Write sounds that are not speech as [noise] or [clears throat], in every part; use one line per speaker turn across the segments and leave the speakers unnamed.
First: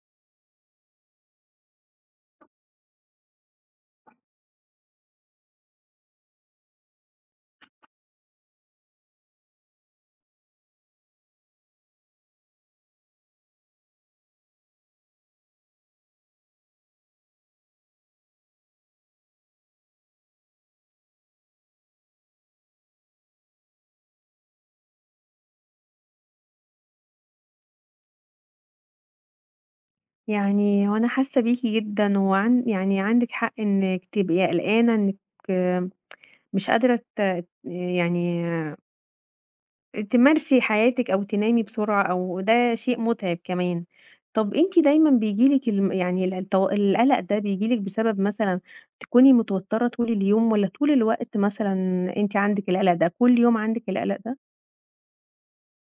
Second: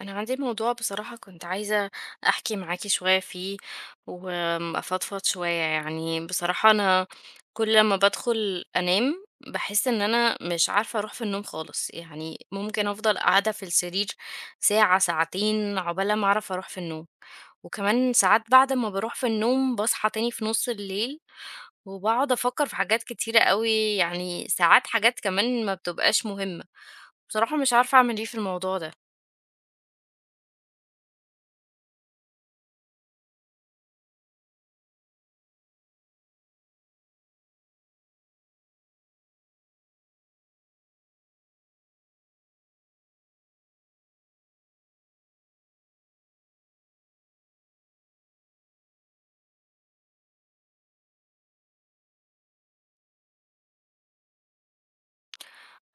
أنا عندي موضوع، بصراحة كنت عايزة أحكي معاكي شوية فيه وأفضفض شوية. يعني بصراحة أنا كل ما بدخل أنام بحس إن أنا مش عارفة أروح في النوم خالص، يعني ممكن أفضل قاعدة في السرير ساعة ساعتين عقبال ما أعرف أروح في النوم. وكمان ساعات بعد ما بروح في النوم بصحى تاني في نص الليل وبقعد أفكر في حاجات كتيرة قوي، يعني ساعات حاجات كمان ما بتبقاش مهمة. بصراحة مش عارفة أعمل إيه في الموضوع ده.
يعني هو أنا حاسة بيكِ جدًا، وعن يعني عندِك حق إنِّك تبقي قلقانة إنِّك آه، مش قادرة ت يعني آه، تمارسي حياتِك أو تنامي بسرعة أو ده شيء مُتعب كمان. طَب أنتِ دايمًا بييجي لِك الم يعني ال التو القلق ده بييجي لِك بسبب مثلًا تكوني متوترة طول اليوم والّا طول الوقت مثلًا، أنتِ عندِك القلق ده، كل يوم عندِك القلق ده؟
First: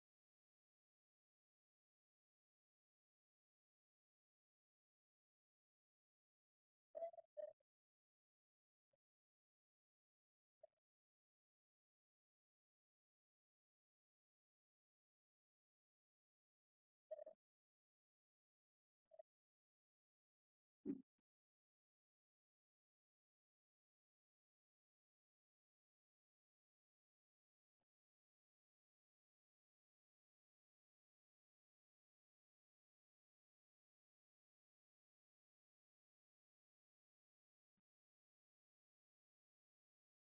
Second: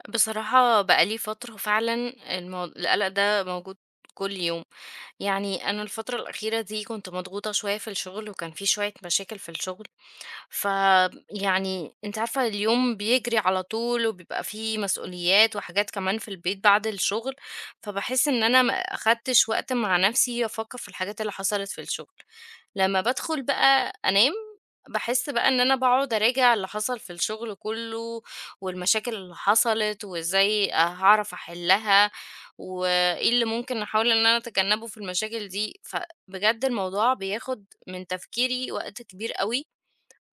بصراحة بقى لي فترة فعلًا القلق ده موجود كل يوم، يعني أنا الفترة الأخيرة دي كنت مضغوطة شوية في الشغل، وكان في شوية مشاكل في الشغل، فيعني أنتِ عارفة اليوم بيجري على طول، وبيبقى في مسؤوليات وحاجات كمان في البيت بعد الشغل، فباحس إن أنا ما أخدتش وقت مع نفسي أفكر في الحاجات اللي حصلت في الشغل. لمّا بادخل بقى أنام، باحس بقى إن أنا باقعد أراجع اللي حصل في الشغل كُلّه، والمشاكل اللي حصلت، وإزاي هاعرف أحلّها، وإيه اللي ممكن أحاول إن أنا أتجنّبه في المشاكل دي، فبجد الموضوع بياخد من تفكيري وقت كبير أوي،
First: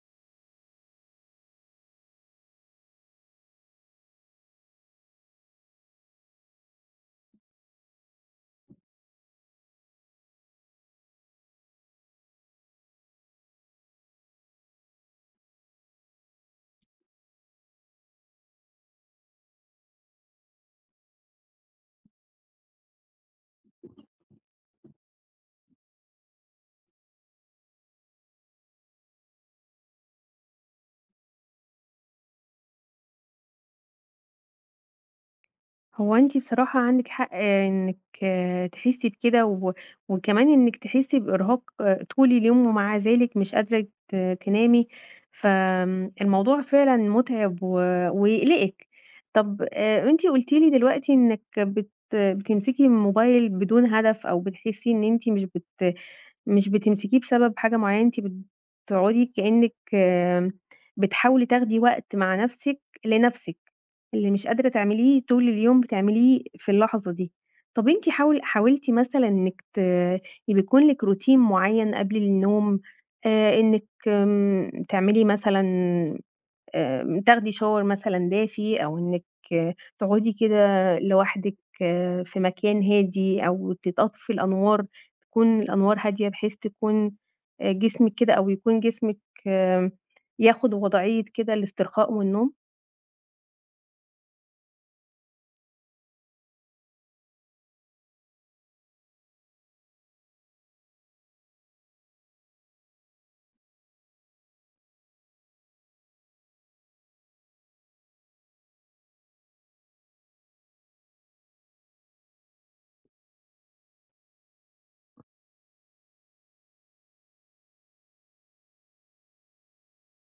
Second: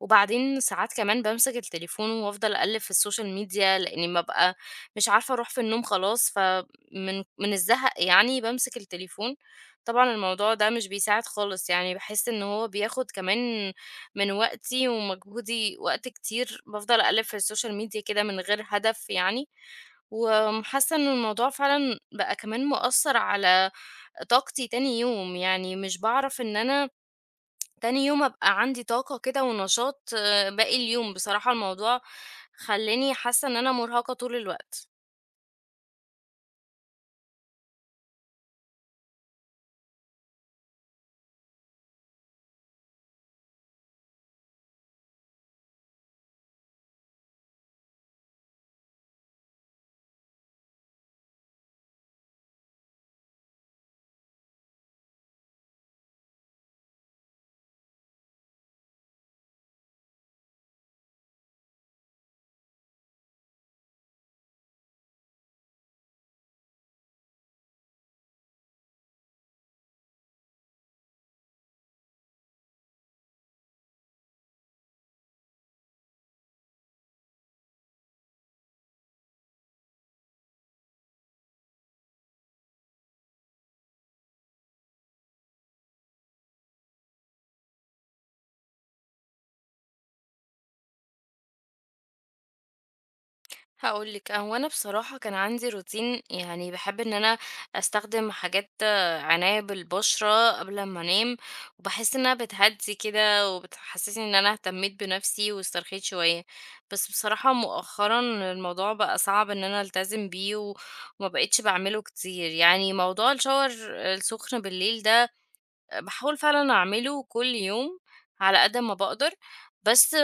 وبعدين ساعات كمان بامسك التليفون وافضل اقلب في السوشيال ميديا لاني ببقى مش عارفه اروح في النوم خلاص، فمن الزهق يعني بمسك التليفون. طبعا الموضوع ده مش بيساعد خالص، يعني بحس ان هو بياخد كمان من وقتي ومجهودي وقت كتير، بفضل اقلب في السوشيال ميديا كده من غير هدف. يعني وحاسه ان الموضوع فعلا بقى كمان مؤثر على طاقتي تاني يوم، يعني مش بعرف ان انا تاني يوم أبقى عندي طاقة كده ونشاط باقي اليوم، بصراحة الموضوع خلّاني حاسة إن أنا مرهقة طول الوقت.
هو أنتِ بصراحة عندِك حق إنِّك تحسّي بكده وكمان إنِّك تحسّي بإرهاق طول اليوم، ومع ذلك مش قادرة تنامي، الموضوع فعلًا مُتعِب ويقلقِك. طَب أنتِ قُلتِ لي دلوقتي إنِّك بتمسكي الموبايل بدون هدف، أو بتحسّي إن أنتِ مش بتمسكيه بسبب حاجة معيّنة، أنتِ بتقعُدي كإنِّك بتحاولي تاخدي وقت مع نَفْسِك لنَفْسِك. اللي مش قادرة تعمليه طول اليوم بتعمليه في اللحظة دي. طَب أنتِ حاولتِ مثلًا إنِّك يبقى يكون لِك روتين معيّن قبل النوم، إنِّك تعملي مثلًا، تاخدي shower مثلًا دافي، أو إنِّك تقعدي كده لوحدِك في مكان هادي، أو تطفّي الأنوار، تكون الأنوار هادية بحيث تكون جسمِك كده، أو يكون جسمِك آمم ياخُد وضعية كده الاسترخاء والنوم؟
هاقول لِك، هو أنا بصراحة كان عندي روتين، يعني باحب إن أنا أستخدم حاجات عناية بالبشرة قبل ما أنام، وباحس إنها بتهدّي كده وبتحسسني إن أنا اهتميت بنفسي واسترخيت شوية. بس بصراحة مؤخرًا الموضوع بقى صعب إن أنا ألتزم بيه، وما بقيتش باعمله كتير. يعني موضوع الشاور السخن بالليل ده باحاول فعلًا أعمله كل يوم على قد ما باقدر، بس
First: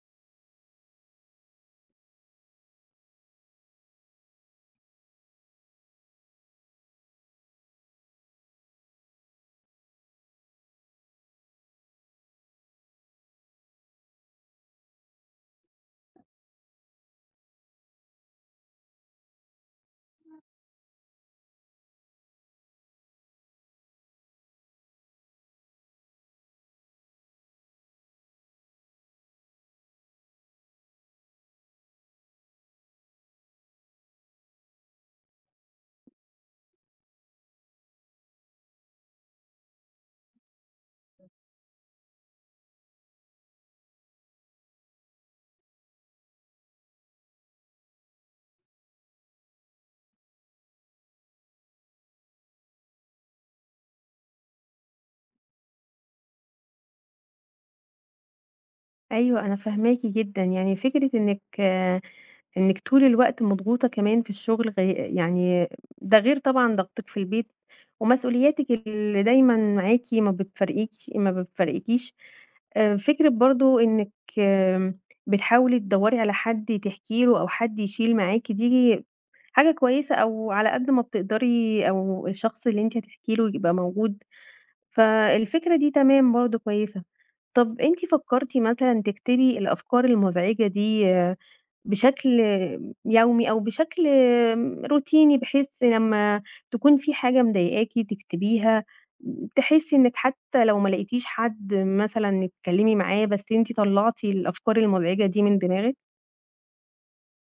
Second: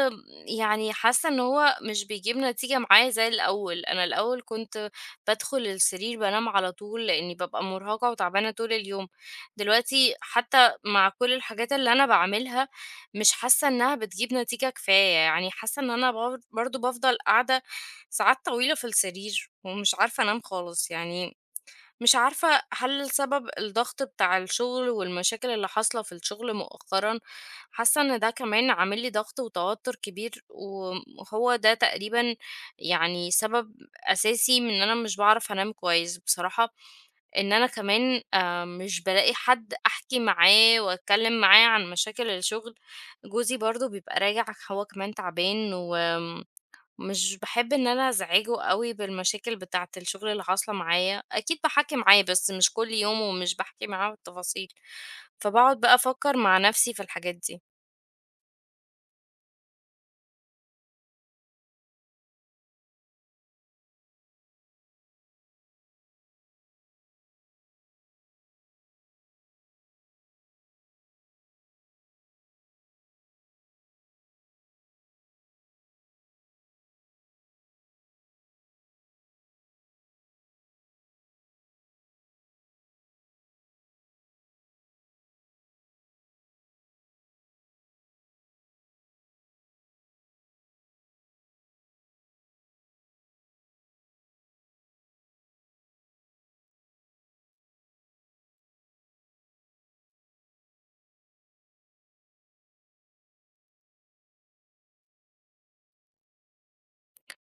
يعني حاسة إن هو مش بيجيب نتيجة معايا زي الأول. أنا الأول كنت بادخل السرير بانام على طول لإني بابقى مرهقة وتعبانة طول اليوم، دلوقتي حتى مع كل الحاجات اللي أنا باعملها مش حاسة إنها بتجيب نتيجة كفاية، يعني حاسة إن أنا برضه بافضل قاعدة ساعات طويلة في السرير ومش عارفة أنام خالص. يعني مش عارفة هل السبب الضغط بتاع الشغل والمشاكل اللي حاصلة في الشغل مؤخرا، حاسة ان ده كمان عامل لي ضغط وتوتر كبير وهو ده تقريبا يعني سبب اساسي من ان انا مش بعرف انام كويس. بصراحة ان انا كمان مش بلاقي حد احكي معاه واتكلم معاه عن مشاكل الشغل. جوزي برضو بيبقى راجع، هو كمان تعبان، و مش باحب إن أنا أزعّجه أوي بالمشاكل بتاعة الشغل اللي حاصلة معايا، أكيد باحَكّي معاه بس مش كل يوم ومش باحكي معاه بالتفاصيل، فباقعد بقى أفكّر مع نَفْسي في الحاجات دي.
أيوه، أنا فاهماكِ جدًا، يعني فكرة إنِّك إنِّك طول الوقت مضغوطة كمان في الشغل غ يعني ده غير طبعًا ضغطِك في البيت، ومسؤولياتِك اللي دايمًا معاكِ ما بتفارقكيش، فكرة برضه إنِّك آمم، بتحاولي تدوّري على حد تحكي له أو حد يشيل معاكِ، دي حاجة كويسة، أو على قد ما بتقدري أو الشخص اللي أنتِ هتحكي له يبقى موجود، فالفكرة دي تمام برضه كويسة. طَب أنتِ فكّرتِ مثلًا تكتبي الأفكار المزعجة دي بشكل يومي أو بشكل روتيني، بحيث لمّا تكون في حاجة مضايقاكِ تكتبيها، تحسّي إنِّك حتى لو ما لقيتيش حد مثلًا تتكلّمي معاه، بس أنتِ طلّعتِ الأفكار المزعجة دي من دماغِك؟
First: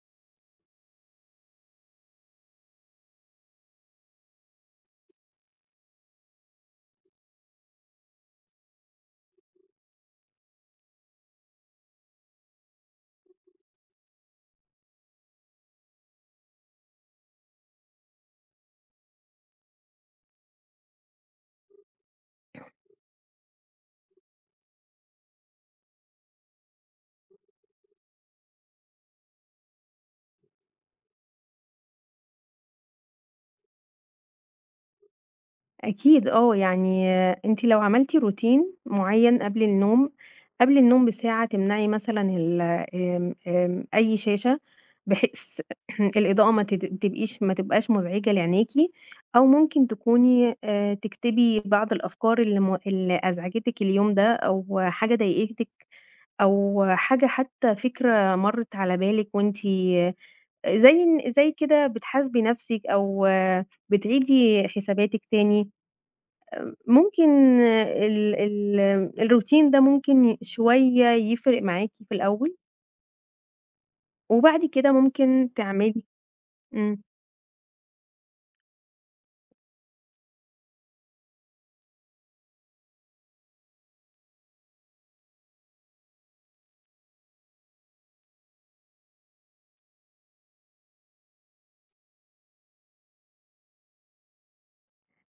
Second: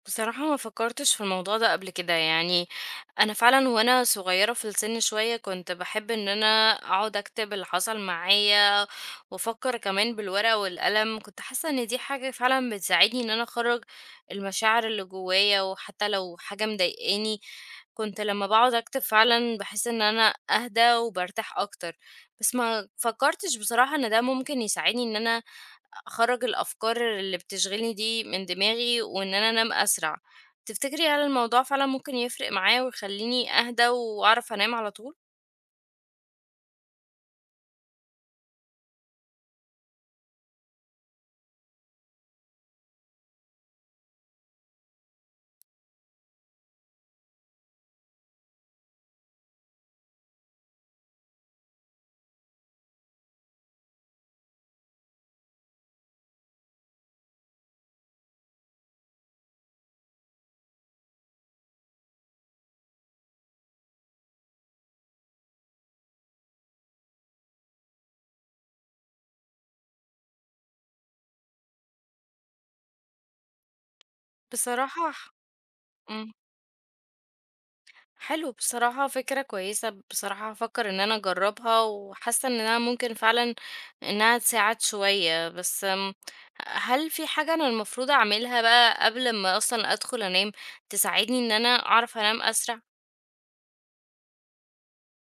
بصراحة ما فكرتش في الموضوع ده قبل كده. يعني أنا فعلا وأنا صغيرة في السن شوية كنت بحب إن أنا أقعد أكتب اللي حصل معايا وأفكر كمان بالورقة والقلم. كنت حاسة إن دي حاجة فعلا بتساعدني إن أنا أخرج المشاعر اللي جوايا، وحتى لو حاجة مضايقاني كنت لما بقعد أكتب فعلا بحس إن أنا أهدى وبرتاح أكتر. بس ما فكرتش بصراحة إن ده ممكن يساعدني إن أنا أخرّج الأفكار اللي بتشغلني دي من دماغي وإن أنا أنام أسرع. تفتكري هل الموضوع فعلًا ممكن يفرق معايا ويخلّيني أهدى وأعرف أنام على طول؟
أكيد يعني أنتِ لو عملتِ روتين معيّن قبل النوم، قبل النوم بساعة تمنعي مثلًا ال آمم، آمم، أي شاشة، بحيث [clears throat] الإضاءة ما تد تبقيش ما تبقاش مزعجة لعينيكِ، أو ممكن تكوني تكتبي بعض الأفكار اللي أزعجتِك اليوم ده، أو حاجة ضايقتِك، أو حاجة حتى فكرة مرت على بالِك وأنتِ زي كده بتحاسبي نفسِك، أو بتعيدي حساباتِك تاني. ممكن ال ال الروتين ده ممكن شوية يفرق معاكِ في الأول، وبعد كده
بصراحة ح
ممكن تعملي.
إمم.
إمم.
حلو بصراحة، فكرة كويسة، بصراحة هافكّر إن أنا أجرّبها وحاسة إن أنا ممكن فعلًا إنّها تساعد شوية، بس هل في حاجة أنا المفروض أعملها بقى قبل ما أصلًا أدخُل أنام تساعدني إن أنا أعرف أنام أسرع؟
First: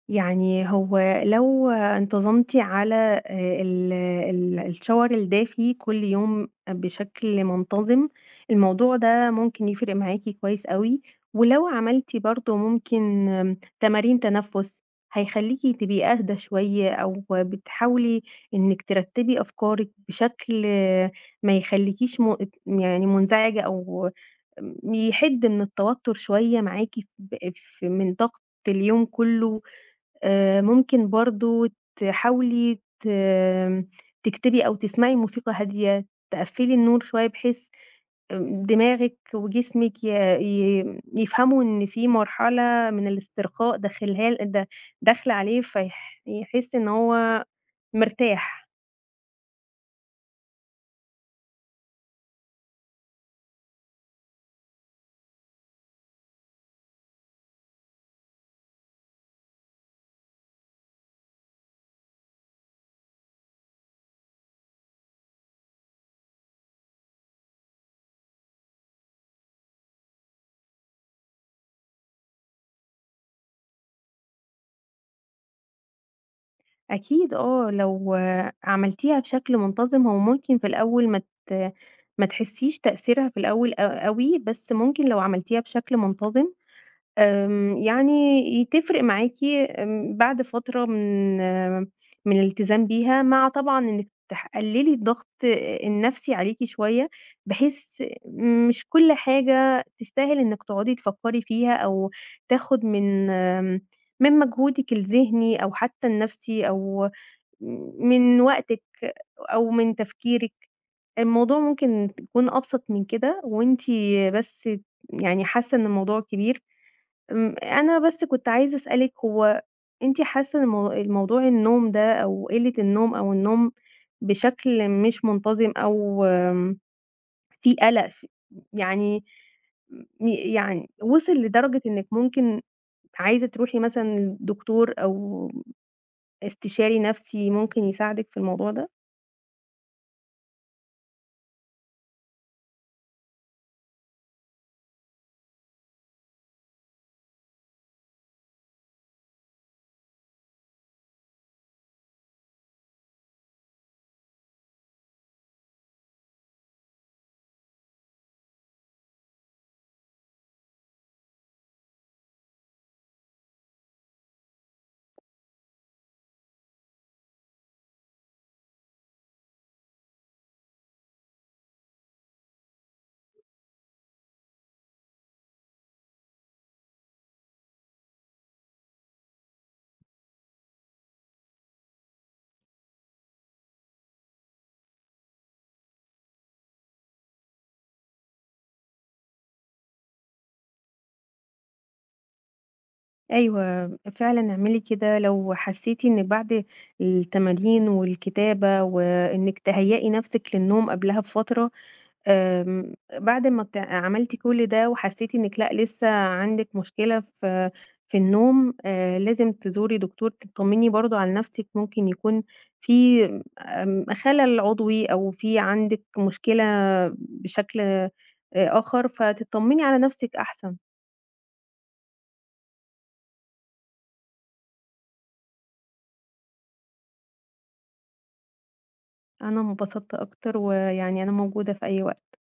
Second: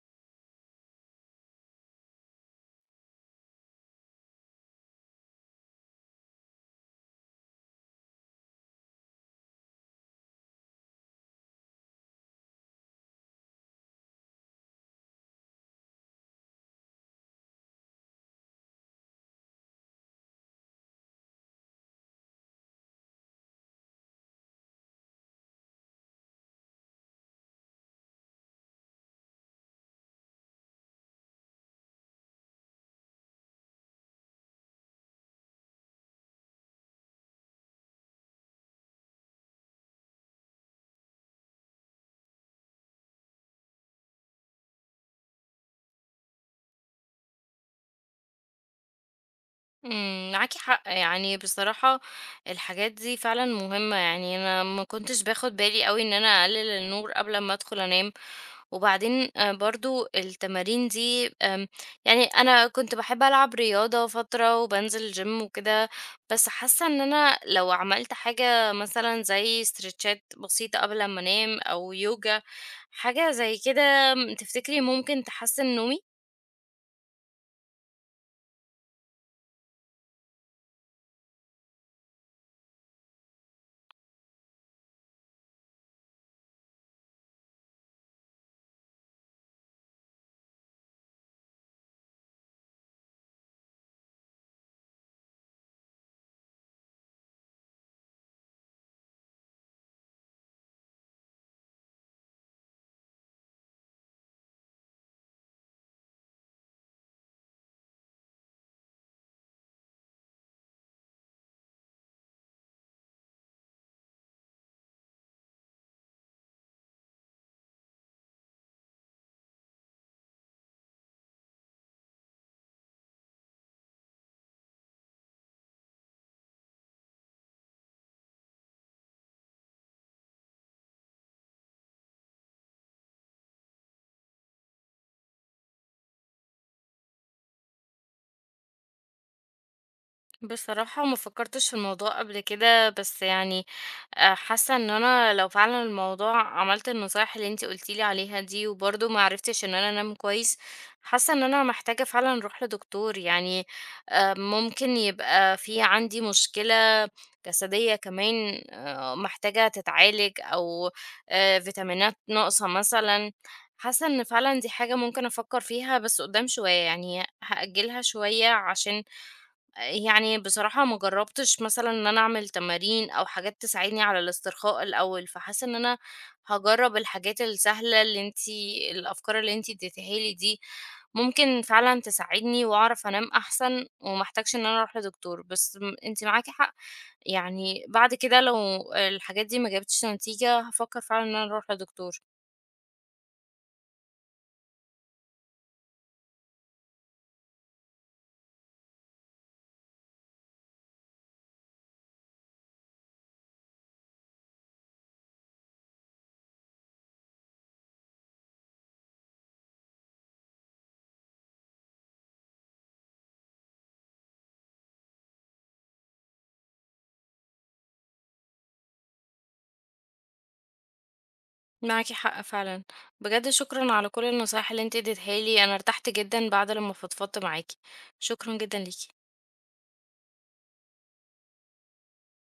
يعني هو لو انتظمتِ على ال ال الشاور الدافي كل يوم بشكل منتظم، الموضوع ده ممكن يفرق معاكِ كويس أوي، ولو عملتِ برضه ممكن تمارين تنفُّس، هيخلّيكِ تبقي أهدى شوية، أو بتحاولي إنِّك ترتّبي أفكارِك بشكل ما يخلّيكيش م يعني منزعجة، أو يحِد من التوتُّر شوية معاكِ ب ف من ضغط اليوم كُلّه. ممكن برضه تحاولي تكتبي أو تسمعي موسيقى هادية، تقفّلي النور شوية بحيث دماغِك وجسمِك ي ي يفهموا إن في مرحلة من الاسترخاء داخلها ل د داخلة عليه، يحس إن هو مرتاح.
معاكِ حق. يعني بصراحة الحاجات دي فعلًا مهمة، يعني أنا ما كنتش باخد بالي أوي إن أنا أقلل النور قبل أمّا أدخل أنام، وبعدين برضه التمارين دي، يعني أنا كنت باحب ألعب رياضة فترة وبانزل gym وكده، بس حاسة إن أنا لو عملت حاجة مثلًا زي استريتشات بسيطة قبل أمّا أنام أو يوجا، حاجة زي كده، تفتكري ممكن تحسن نومي؟
أكيد لو عملتيها بشكل منتظم هو ممكن في الأول ما تحسّيش تأثيرها في الأول أوي، بس ممكن لو عملتيها بشكل منتظم يعني تفرق معاكِ بعد فترة من من الالتزام بيها، مع طبعًا إنِّك تقللي الضغط النفسي عليكِ شوية، بحيث مش كل حاجة تستاهل إنِّك تقعدي تفكّري فيها، أو تاخد من من مجهودِك الذهني أو حتى النفسي، أو من وقتِك أو من تفكيرِك، الموضوع ممكن يكون أبسط من كده، وأنتِ بس يعني حاسة إن الموضوع كبير. أنا بس كنت عايزة أسألِك، هو أنتِ حاسة إن الموضوع النوم ده، أو قِلّة النوم، أو النوم بشكل مش منتظم، أو في قَلَق ف يعني م يعني وصل لدرجة إنِّك ممكن عايزة تروحي مثلًا لدكتور أو استشاري نَفْسي ممكن يساعدِك في الموضوع ده؟
بصراحة ما فكرتش في الموضوع قبل كده، بس يعني حاسة ان انا لو فعلا عملت النصايح اللي انتي قلتيلي عليها دي وبرضه ما عرفتش ان انا انام كويس، حاسة ان انا محتاجة فعلا اروح لدكتور. يعني ممكن يبقى في عندي مشكلة جسدية كمان، محتاجة تتعالج، او فيتامينات ناقصة مثلا. حاسة ان فعلا دي حاجة ممكن افكر فيها، بس قدام شوية، يعني هأجلها شوية، عشان يعني بصراحة ما جربتش مثلًا إن أنا أعمل تمارين أو حاجات تساعدني على الاسترخاء الأول، فحاسة إن أنا هاجرب الحاجات السهلة اللي الأفكار اللي أنتِ اديتيها لي دي، ممكن فعلًا تساعدني وأعرف أنام أحسن وما احتاجش إن أنا أروح لدكتور. بس أنتِ معاكِ حق، يعني بعد كده لو الحاجات دي ما جابتش نتيجة هافكر فعلًا إن أنا أروح لدكتور.
أيوه، فعلًا اعملي كده. لو حسيتِ إنِّك بعد التمارين والكتابة، وإنِّك تهيّئي نَفْسِك للنوم قبلها بفترة، آمم، بعد ما عملتِ كل ده وحسيتِ إنِّك لأ، لسه عندِك مشكلة في في النوم، لازم تزوري دكتور، تطمني برضه على نفسِك، ممكن يكون في خلل عضوي، أو في عندِك مشكلة بشكل آخر، فتطمني على نفسِك أحسن.
معاكِ حق فعلًا، بجد شكرًا على كل النصايح اللي أنتِ اديتها لي، أنا ارتحت جدًا بعد لمّا فضفضت معاكِ، شكرًا جدًا ليكِ.
أنا انبسطت أكتر، ويعني أنا موجودة في أي وقت.